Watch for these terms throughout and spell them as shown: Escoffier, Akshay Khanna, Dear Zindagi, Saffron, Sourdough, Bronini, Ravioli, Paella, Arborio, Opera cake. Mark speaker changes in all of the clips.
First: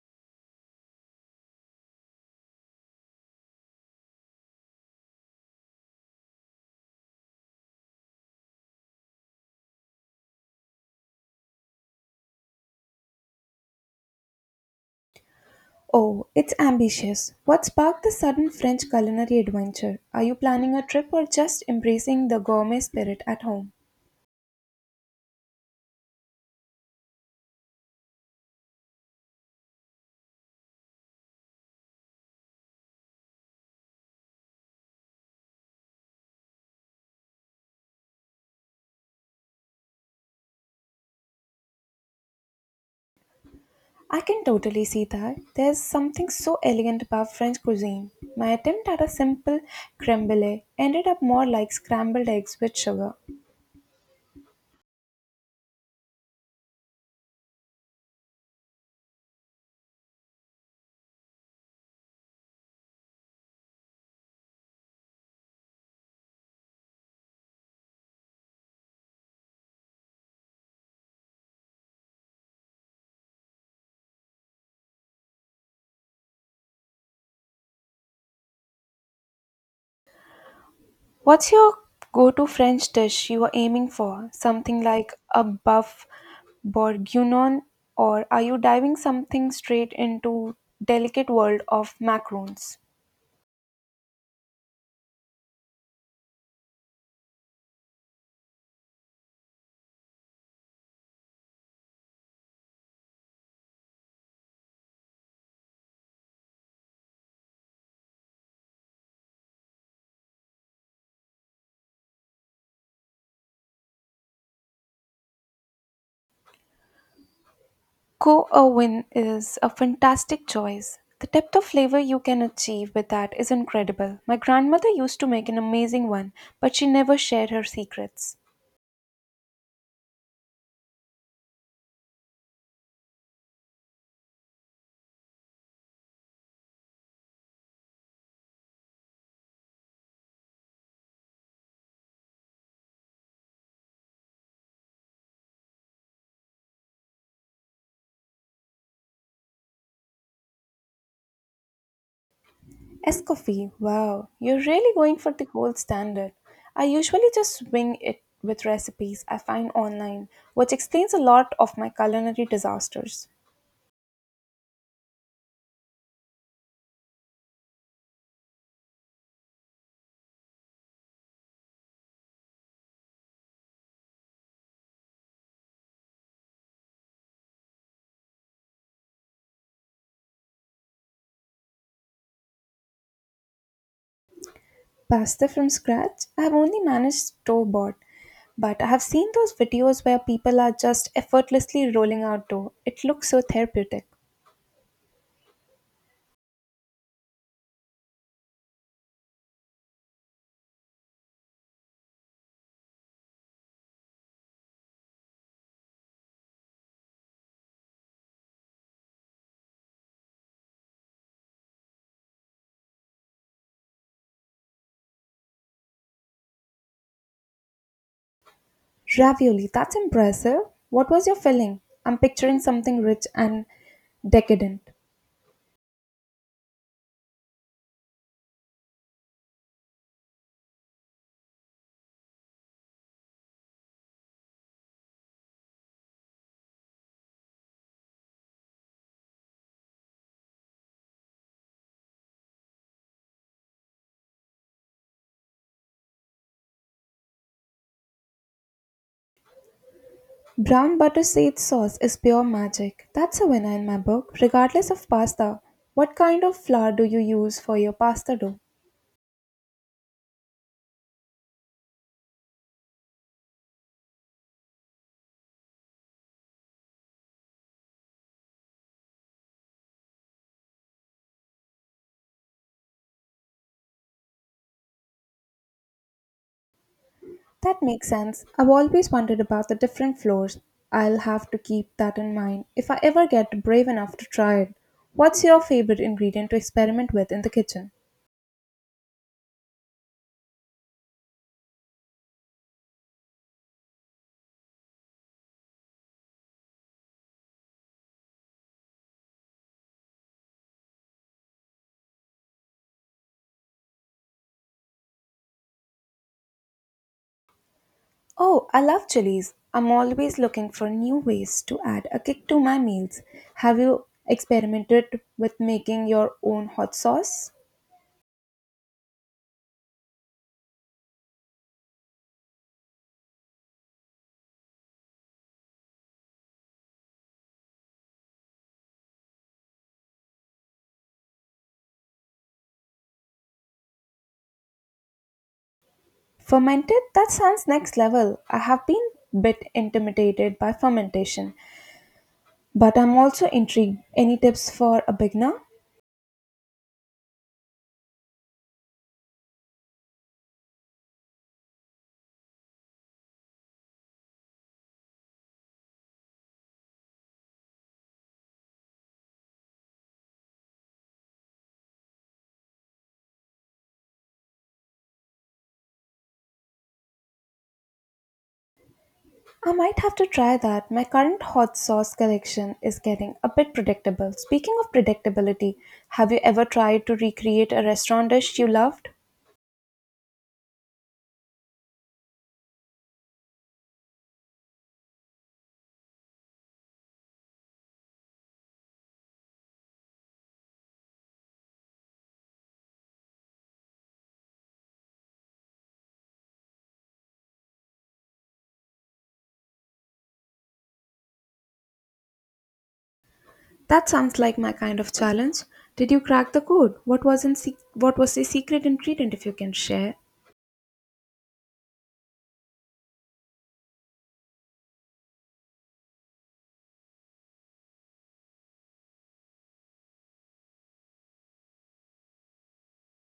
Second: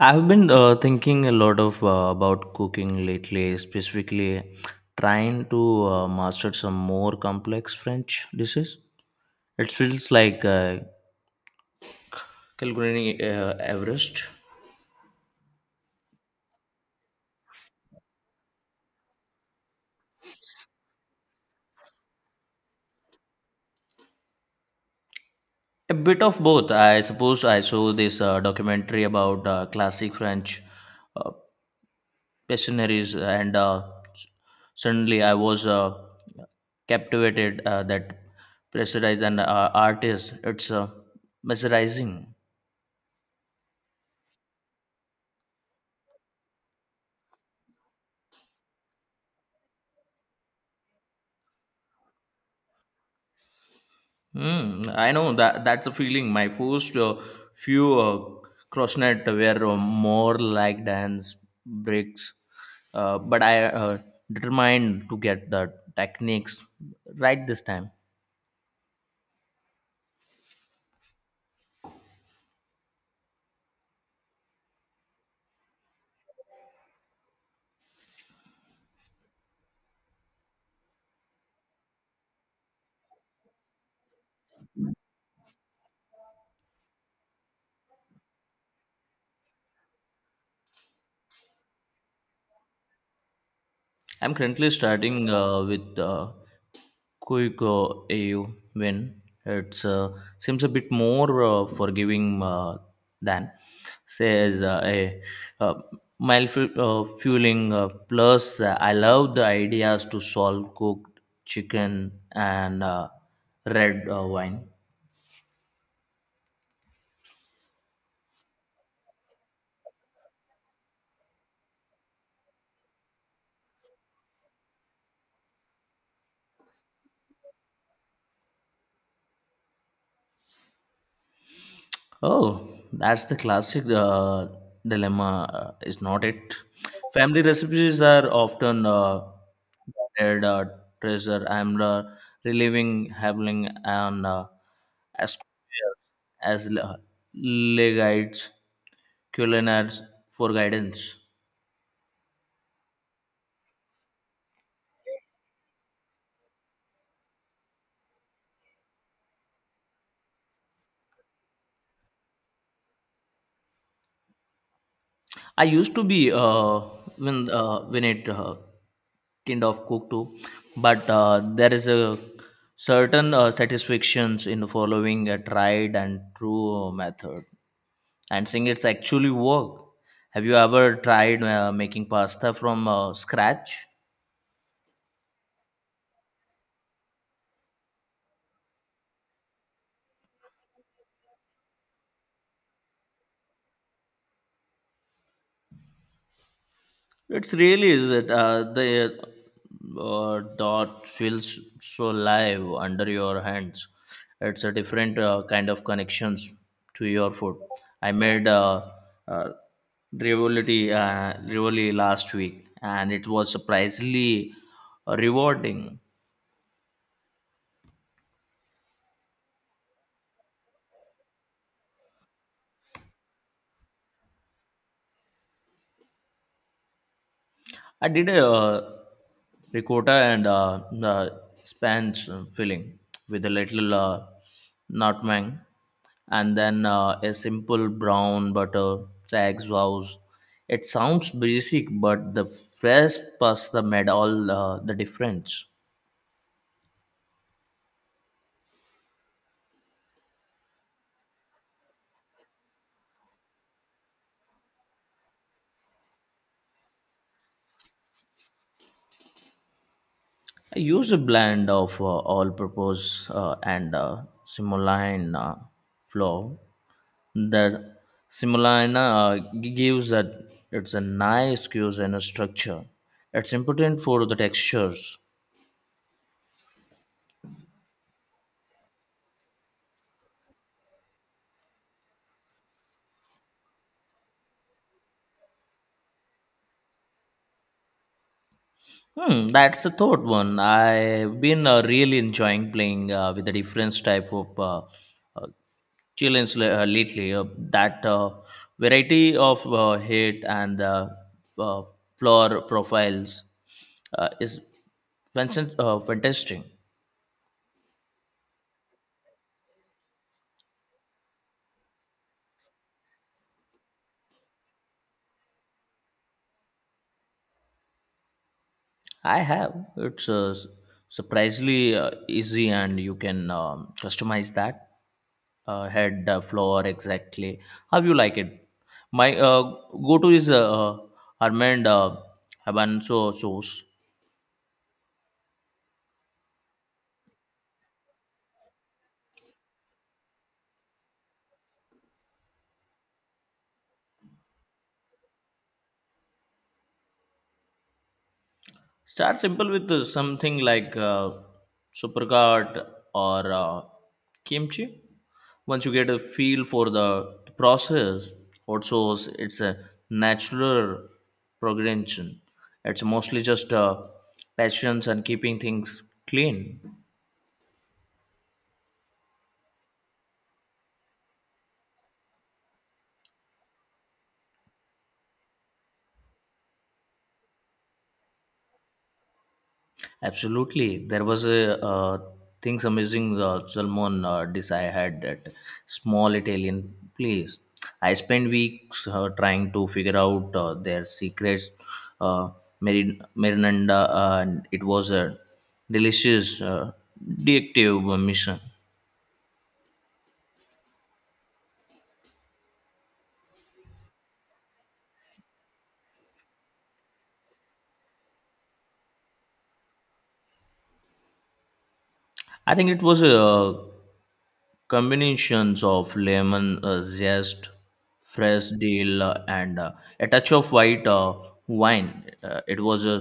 Speaker 1: I've been thinking a lot of about cooking lately, specifically trying to master some more complex French dishes. It feels like Calgary Everest.
Speaker 2: Oh, it's ambitious. What sparked the sudden French culinary adventure? Are you planning a trip or just embracing the gourmet spirit at home?
Speaker 1: A bit of both, I suppose. I saw this documentary about classic French uh, pastries, and suddenly I was captivated that pressurized and artist. It's mesmerizing.
Speaker 2: I can totally see that. There's something so elegant about French cuisine. My attempt at a simple creme brulee ended up more like scrambled eggs with sugar.
Speaker 1: Mm, I know that's a feeling. My first few crossnet were more like dance breaks, but I determined to get the techniques right this time.
Speaker 2: What's your go to French dish you are aiming for? Something like a buff bourguignon, or are you diving something straight into delicate world of macarons?
Speaker 1: I'm currently starting with Kuiko AU when it seems a bit more forgiving than, says a uh, fueling. Plus, I love the ideas to solve cooked chicken and red wine.
Speaker 2: Ko Owen is a fantastic choice. The depth of flavor you can achieve with that is incredible. My grandmother used to make an amazing one, but she never shared her secrets.
Speaker 1: Oh, that's the classic dilemma, is not it? Family recipes are often guarded treasure. I'm reliving having an as as le- legates, culinars for guidance.
Speaker 2: Escoffier, wow, you're really going for the gold standard. I usually just wing it with recipes I find online, which explains a lot of my culinary disasters.
Speaker 1: I used to be when it kind of cooked too, but there is a certain satisfactions in following a tried and true method and seeing it's actually work. Have you ever tried making pasta from scratch?
Speaker 2: Pasta from scratch? I have only managed store bought, but I have seen those videos where people are just effortlessly rolling out dough. It looks so therapeutic.
Speaker 1: It's really is it the dot feels so live under your hands. It's a different kind of connections to your food. I made uh, Rivoli last week, and it was surprisingly rewarding.
Speaker 2: Ravioli, that's impressive. What was your filling? I'm picturing something rich and decadent.
Speaker 1: I did a ricotta and the Spanish filling with a little nutmeg and then a simple brown butter eggs sauce. It sounds basic, but the fresh pasta made all the difference.
Speaker 2: Brown butter sage sauce is pure magic. That's a winner in my book, regardless of pasta. What kind of flour do you use for your pasta dough?
Speaker 1: I use a blend of all purpose and simulain flour. The simulina gives that it's a nice cues and a structure. It's important for the textures.
Speaker 2: That makes sense. I've always wondered about the different flours. I'll have to keep that in mind if I ever get brave enough to try it. What's your favorite ingredient to experiment with in the kitchen?
Speaker 1: Hmm, that's the third one. I've been really enjoying playing with the different type of uh, chillins lately. That variety of head and uh, floor profiles is fantastic. Fantastic.
Speaker 2: Oh, I love chilies. I'm always looking for new ways to add a kick to my meals. Have you experimented with making your own hot sauce?
Speaker 1: I have. It's surprisingly easy, and you can customize that head floor exactly how you like it. My go-to is almond habanero sauce.
Speaker 2: Fermented? That sounds next level. I have been bit intimidated by fermentation, but I'm also intrigued. Any tips for a beginner?
Speaker 1: Start simple with something like supercard or kimchi. Once you get a feel for the process, also it's a natural progression. It's mostly just patience and keeping things clean.
Speaker 2: I might have to try that. My current hot sauce collection is getting a bit predictable. Speaking of predictability, have you ever tried to recreate a restaurant dish you loved?
Speaker 1: Absolutely, there was a things amazing salmon dish I had at small Italian place. I spent weeks trying to figure out their secrets, uh, marinada, and it was a delicious detective mission.
Speaker 2: That sounds like my kind of challenge. Did you crack the code? What was the secret ingredient if you can share?
Speaker 1: I think it was a combinations of lemon zest, fresh dill, and a touch of white wine. It was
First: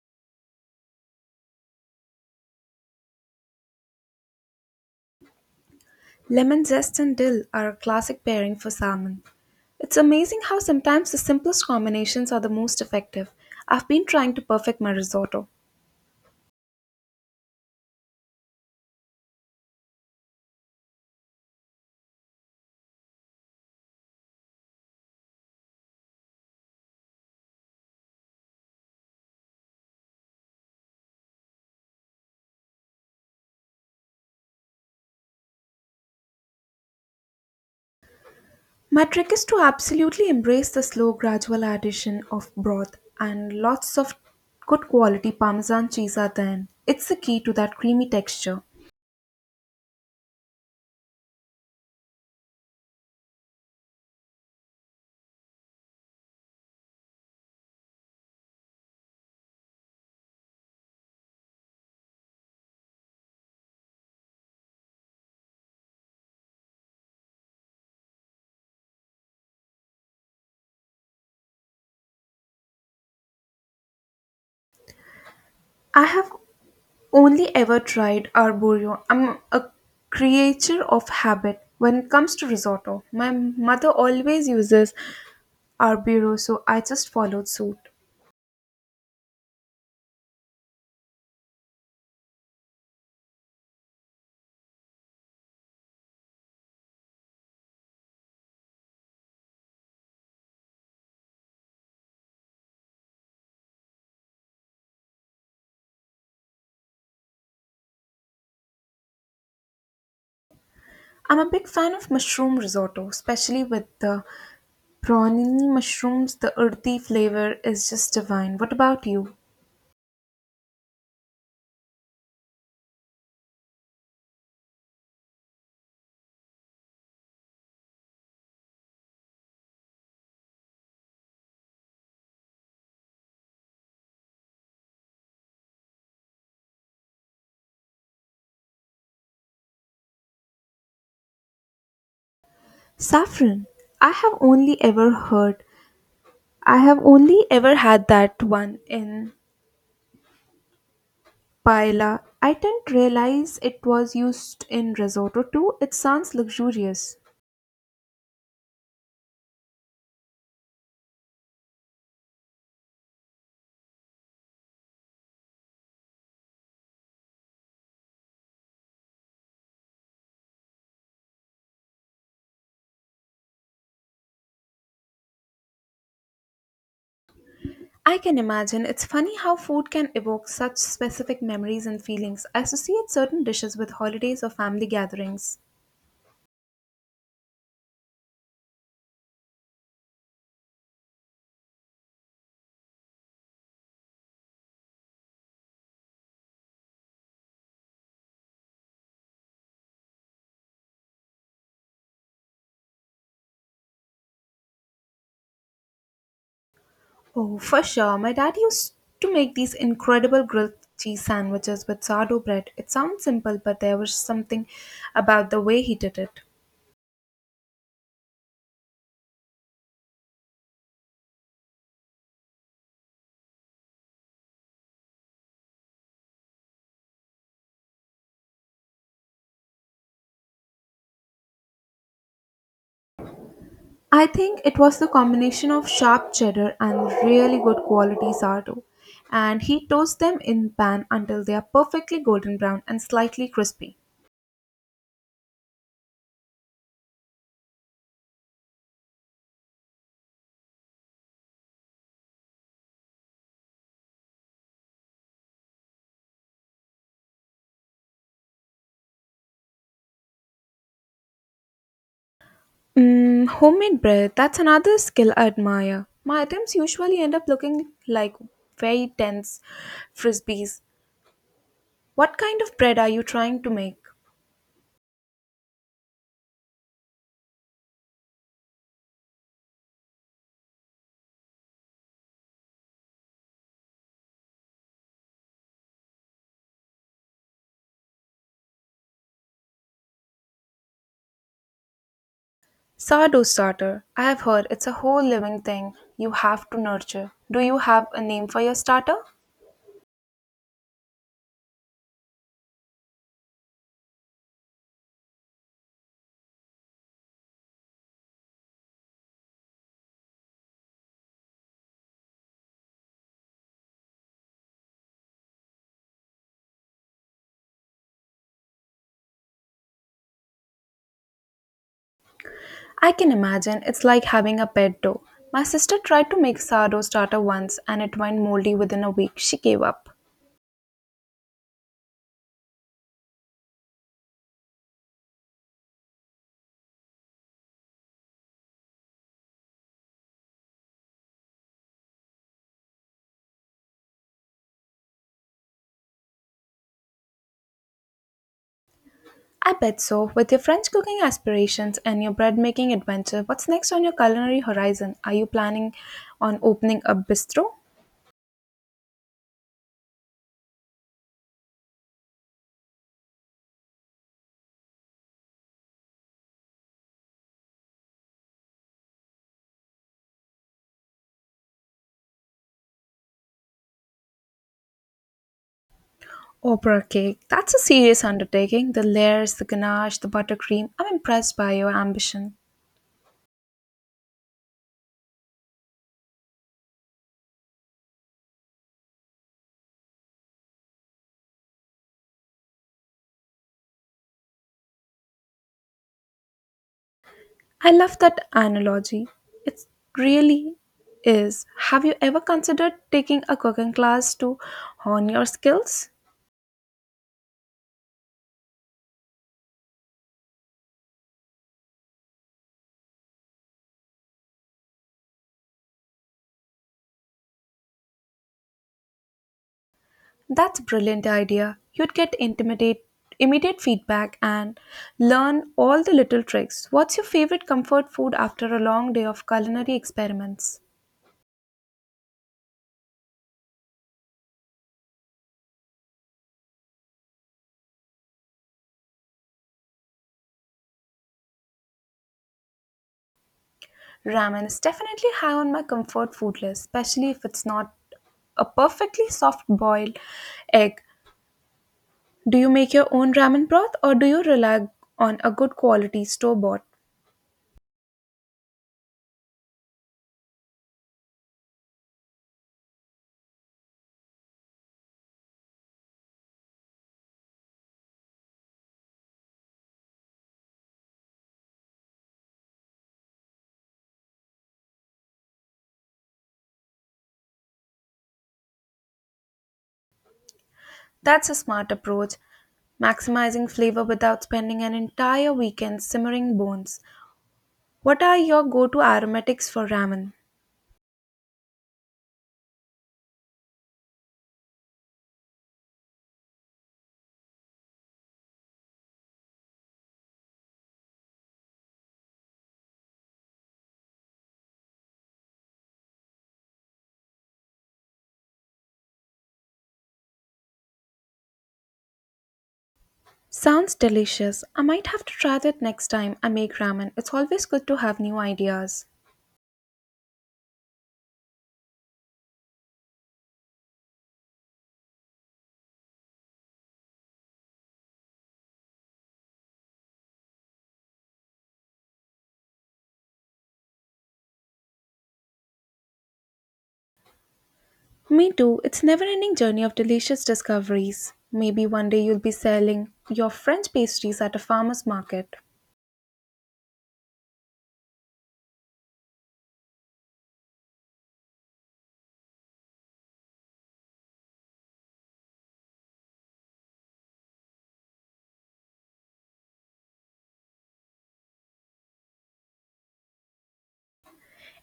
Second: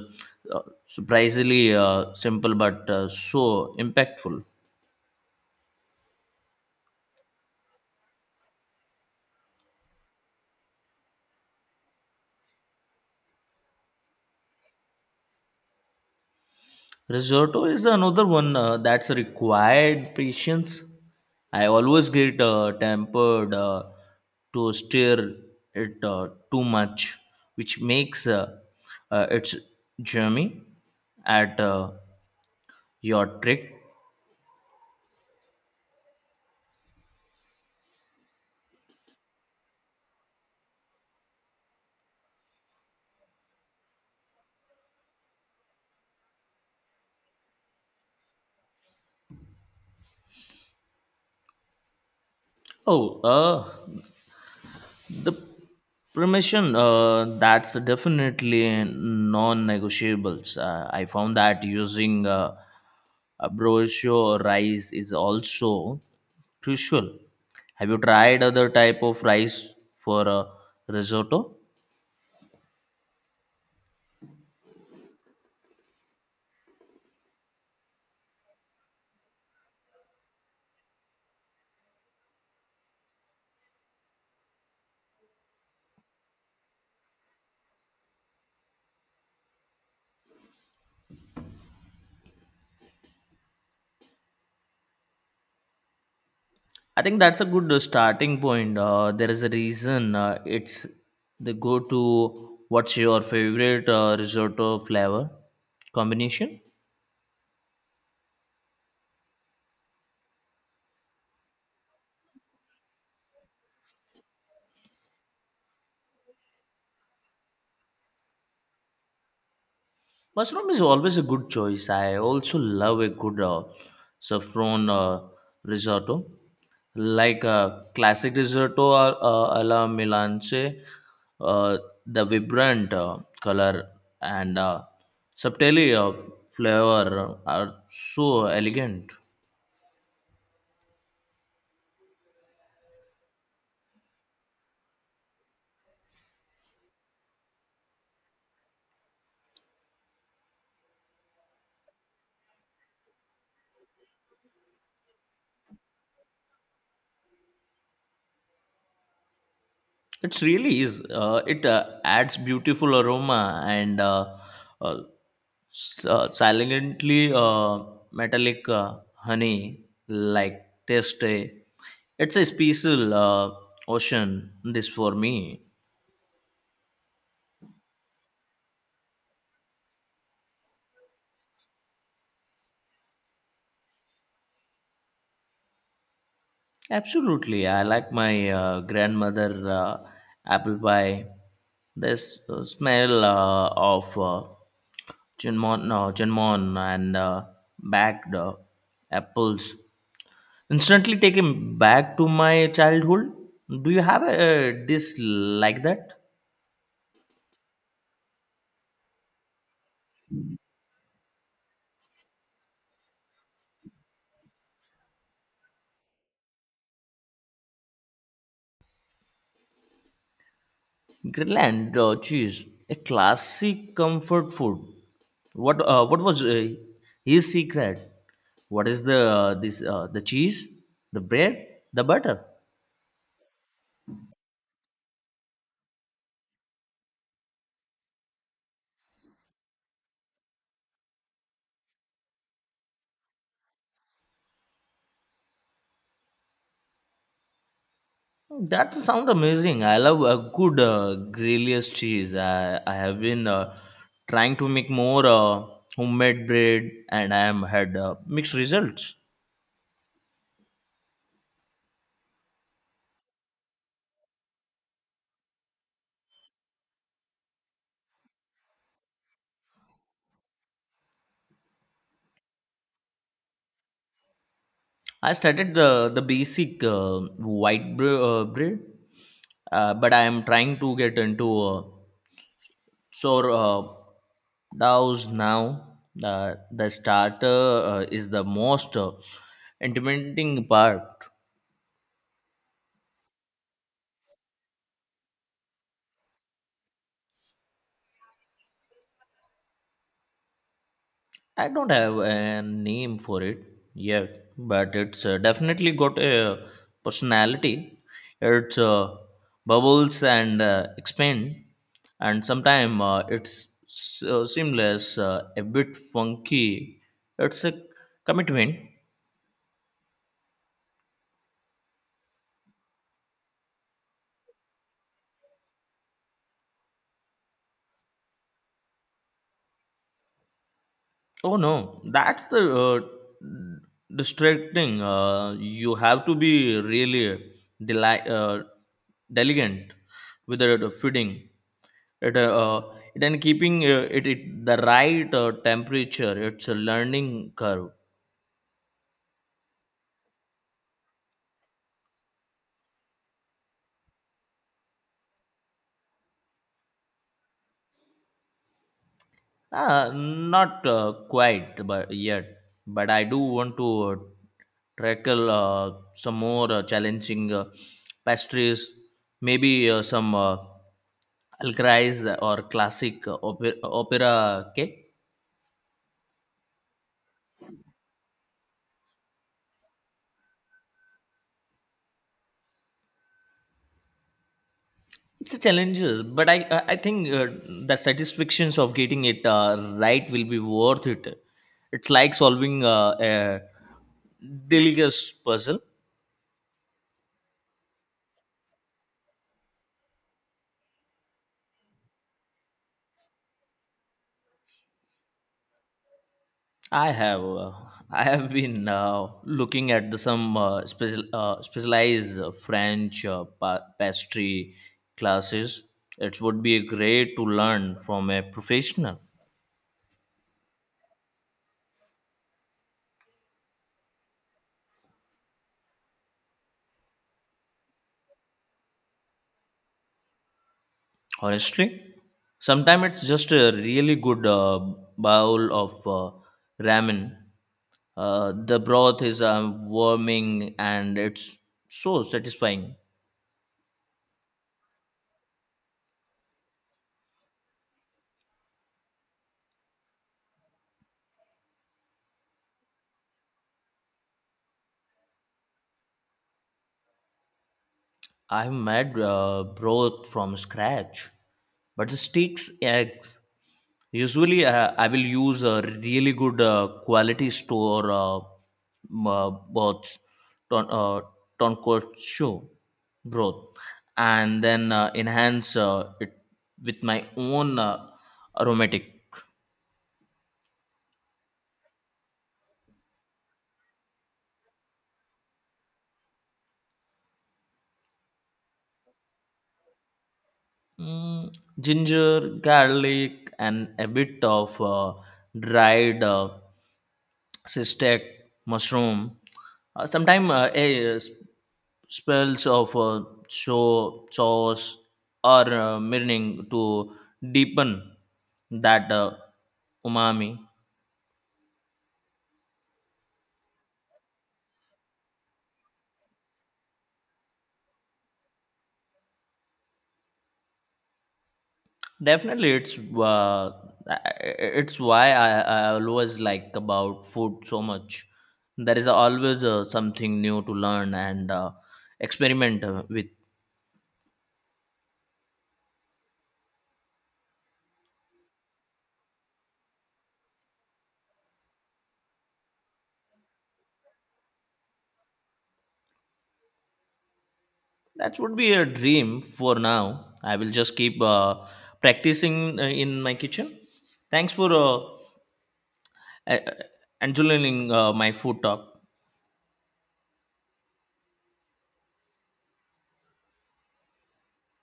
Speaker 1: uh, surprisingly simple but so impactful.
Speaker 2: Lemon zest and dill are a classic pairing for salmon. It's amazing how sometimes the simplest combinations are the most effective. I've been trying to perfect my risotto.
Speaker 1: Risotto is another one that's required patience. I always get tempered to stir it too much, which makes its journey at your trick.
Speaker 2: My trick is to absolutely embrace the slow gradual addition of broth and lots of good quality parmesan cheese at the end. It's the key to that creamy texture.
Speaker 1: Oh, the permission, that's definitely non-negotiables. I found that using a brochure rice is also crucial. Have you tried other type of rice for risotto?
Speaker 2: I have only ever tried arborio. I'm a creature of habit when it comes to risotto. My mother always uses arborio, so I just followed suit.
Speaker 1: I think that's a good starting point. There is a reason it's the go-to. What's your favorite risotto flavor combination?
Speaker 2: I'm a big fan of mushroom risotto, especially with the bronini mushrooms. The earthy flavor is just divine. What about you?
Speaker 1: Mushroom is always a good choice. I also love a good saffron risotto, like a classic risotto alla Milanese. Uh, the vibrant color and subtlety of flavor are so elegant.
Speaker 2: Saffron. I have only ever heard. I have only ever had that one in Paella. I didn't realize it was used in risotto too. It sounds luxurious.
Speaker 1: It really is. It adds beautiful aroma and uh, silently metallic honey like taste. Eh? It's a special ocean. This for me.
Speaker 2: I can imagine. It's funny how food can evoke such specific memories and feelings. I associate certain dishes with holidays or family gatherings.
Speaker 1: Absolutely, I like my grandmother apple pie. This smell of cinnamon, no, cinnamon and baked apples instantly taken back to my childhood. Do you have a dish like that?
Speaker 2: Oh, for sure. My dad used to make these incredible grilled cheese sandwiches with sourdough bread. It sounds simple, but there was something about the way he did it.
Speaker 1: Greenland cheese, a classic comfort food. What was his secret? What is the this the cheese, the bread, the butter?
Speaker 2: I think it was the combination of sharp cheddar and really good quality sourdough. And he toasts them in pan until they are perfectly golden brown and slightly crispy.
Speaker 1: That sound amazing. I love a good grilled cheese. I have been trying to make more homemade bread, and I am had mixed results.
Speaker 2: Mm, homemade bread, that's another skill I admire. My attempts usually end up looking like very dense frisbees. What kind of bread are you trying to make?
Speaker 1: I started the basic bread, but I am trying to get into sour doughs now. The starter is the most intimidating part.
Speaker 2: Sourdough starter. I have heard it's a whole living thing you have to nurture. Do you have a name for your starter?
Speaker 1: I don't have a name for it yet, but it's definitely got a personality. It's bubbles and expand, and sometimes it's so seamless, a bit funky. It's a commitment.
Speaker 2: I can imagine it's like having a pet though. My sister tried to make sourdough starter once and it went moldy within a week. She gave up.
Speaker 1: Oh no, that's the distracting. You have to be really deli- uh, diligent with the feeding. It, uh, uh, then keeping it the right temperature. It's a learning curve.
Speaker 2: I bet so. With your French cooking aspirations and your bread making adventure, what's next on your culinary horizon? Are you planning on opening a bistro?
Speaker 1: Not quite but yet, but I do want to tackle some more challenging pastries, maybe some alcrais or classic opera cake.
Speaker 2: Opera cake. That's a serious undertaking. The layers, the ganache, the buttercream. I'm impressed by your ambition.
Speaker 1: It's a challenge, but I think the satisfactions of getting it right will be worth it. It's like solving a delicious puzzle.
Speaker 2: I love that analogy. It really is. Have you ever considered taking a cooking class to hone your skills?
Speaker 1: I have uh, I have been looking at the, some specialized French pastry classes. It would be great to learn from a professional.
Speaker 2: That's a brilliant idea. Immediate feedback and learn all the little tricks. What's your favorite comfort food after a long day of culinary experiments?
Speaker 1: Honestly, sometimes it's just a really good bowl of ramen. The broth is warming and it's so satisfying.
Speaker 2: Ramen is definitely high on my comfort food list, especially if it's not a perfectly soft boiled egg. Do you make your own ramen broth or do you rely on a good quality store bought?
Speaker 1: I've made broth from scratch, but the sticks egg usually, I will use a really good quality store bots, ton, uh, tonkotsu broth, and then enhance it with my own aromatic.
Speaker 2: That's a smart approach, maximizing flavor without spending an entire weekend simmering bones. What are your go to aromatics for ramen?
Speaker 1: Mm, ginger, garlic, and a bit of dried. Cystic mushroom sometimes spells of show sauce or marinating to deepen that umami.
Speaker 2: Sounds delicious. I might have to try that next time I make ramen. It's always good to have new ideas.
Speaker 1: Definitely uh, it's why I always like about food so much. There is always something new to learn and experiment with.
Speaker 2: Me too. It's a never-ending journey of delicious discoveries. Maybe one day you'll be selling your French pastries at a farmer's market.
Speaker 1: That would be a dream for now. I will just keep practicing in my kitchen. Thanks for uh, enjoying my food talk.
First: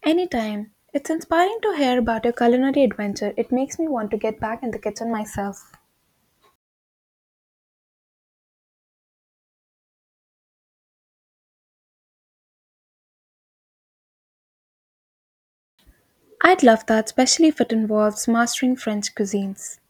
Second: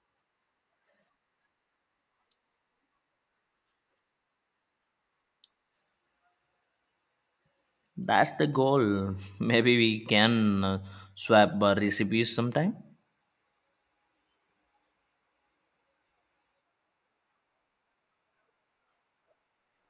Speaker 2: Anytime. It's inspiring to hear about your culinary adventure. It makes me want to get back in the kitchen myself.
Speaker 1: That's the goal. Maybe we can swap recipes sometime.
Speaker 2: I'd love that, especially if it involves mastering French cuisines.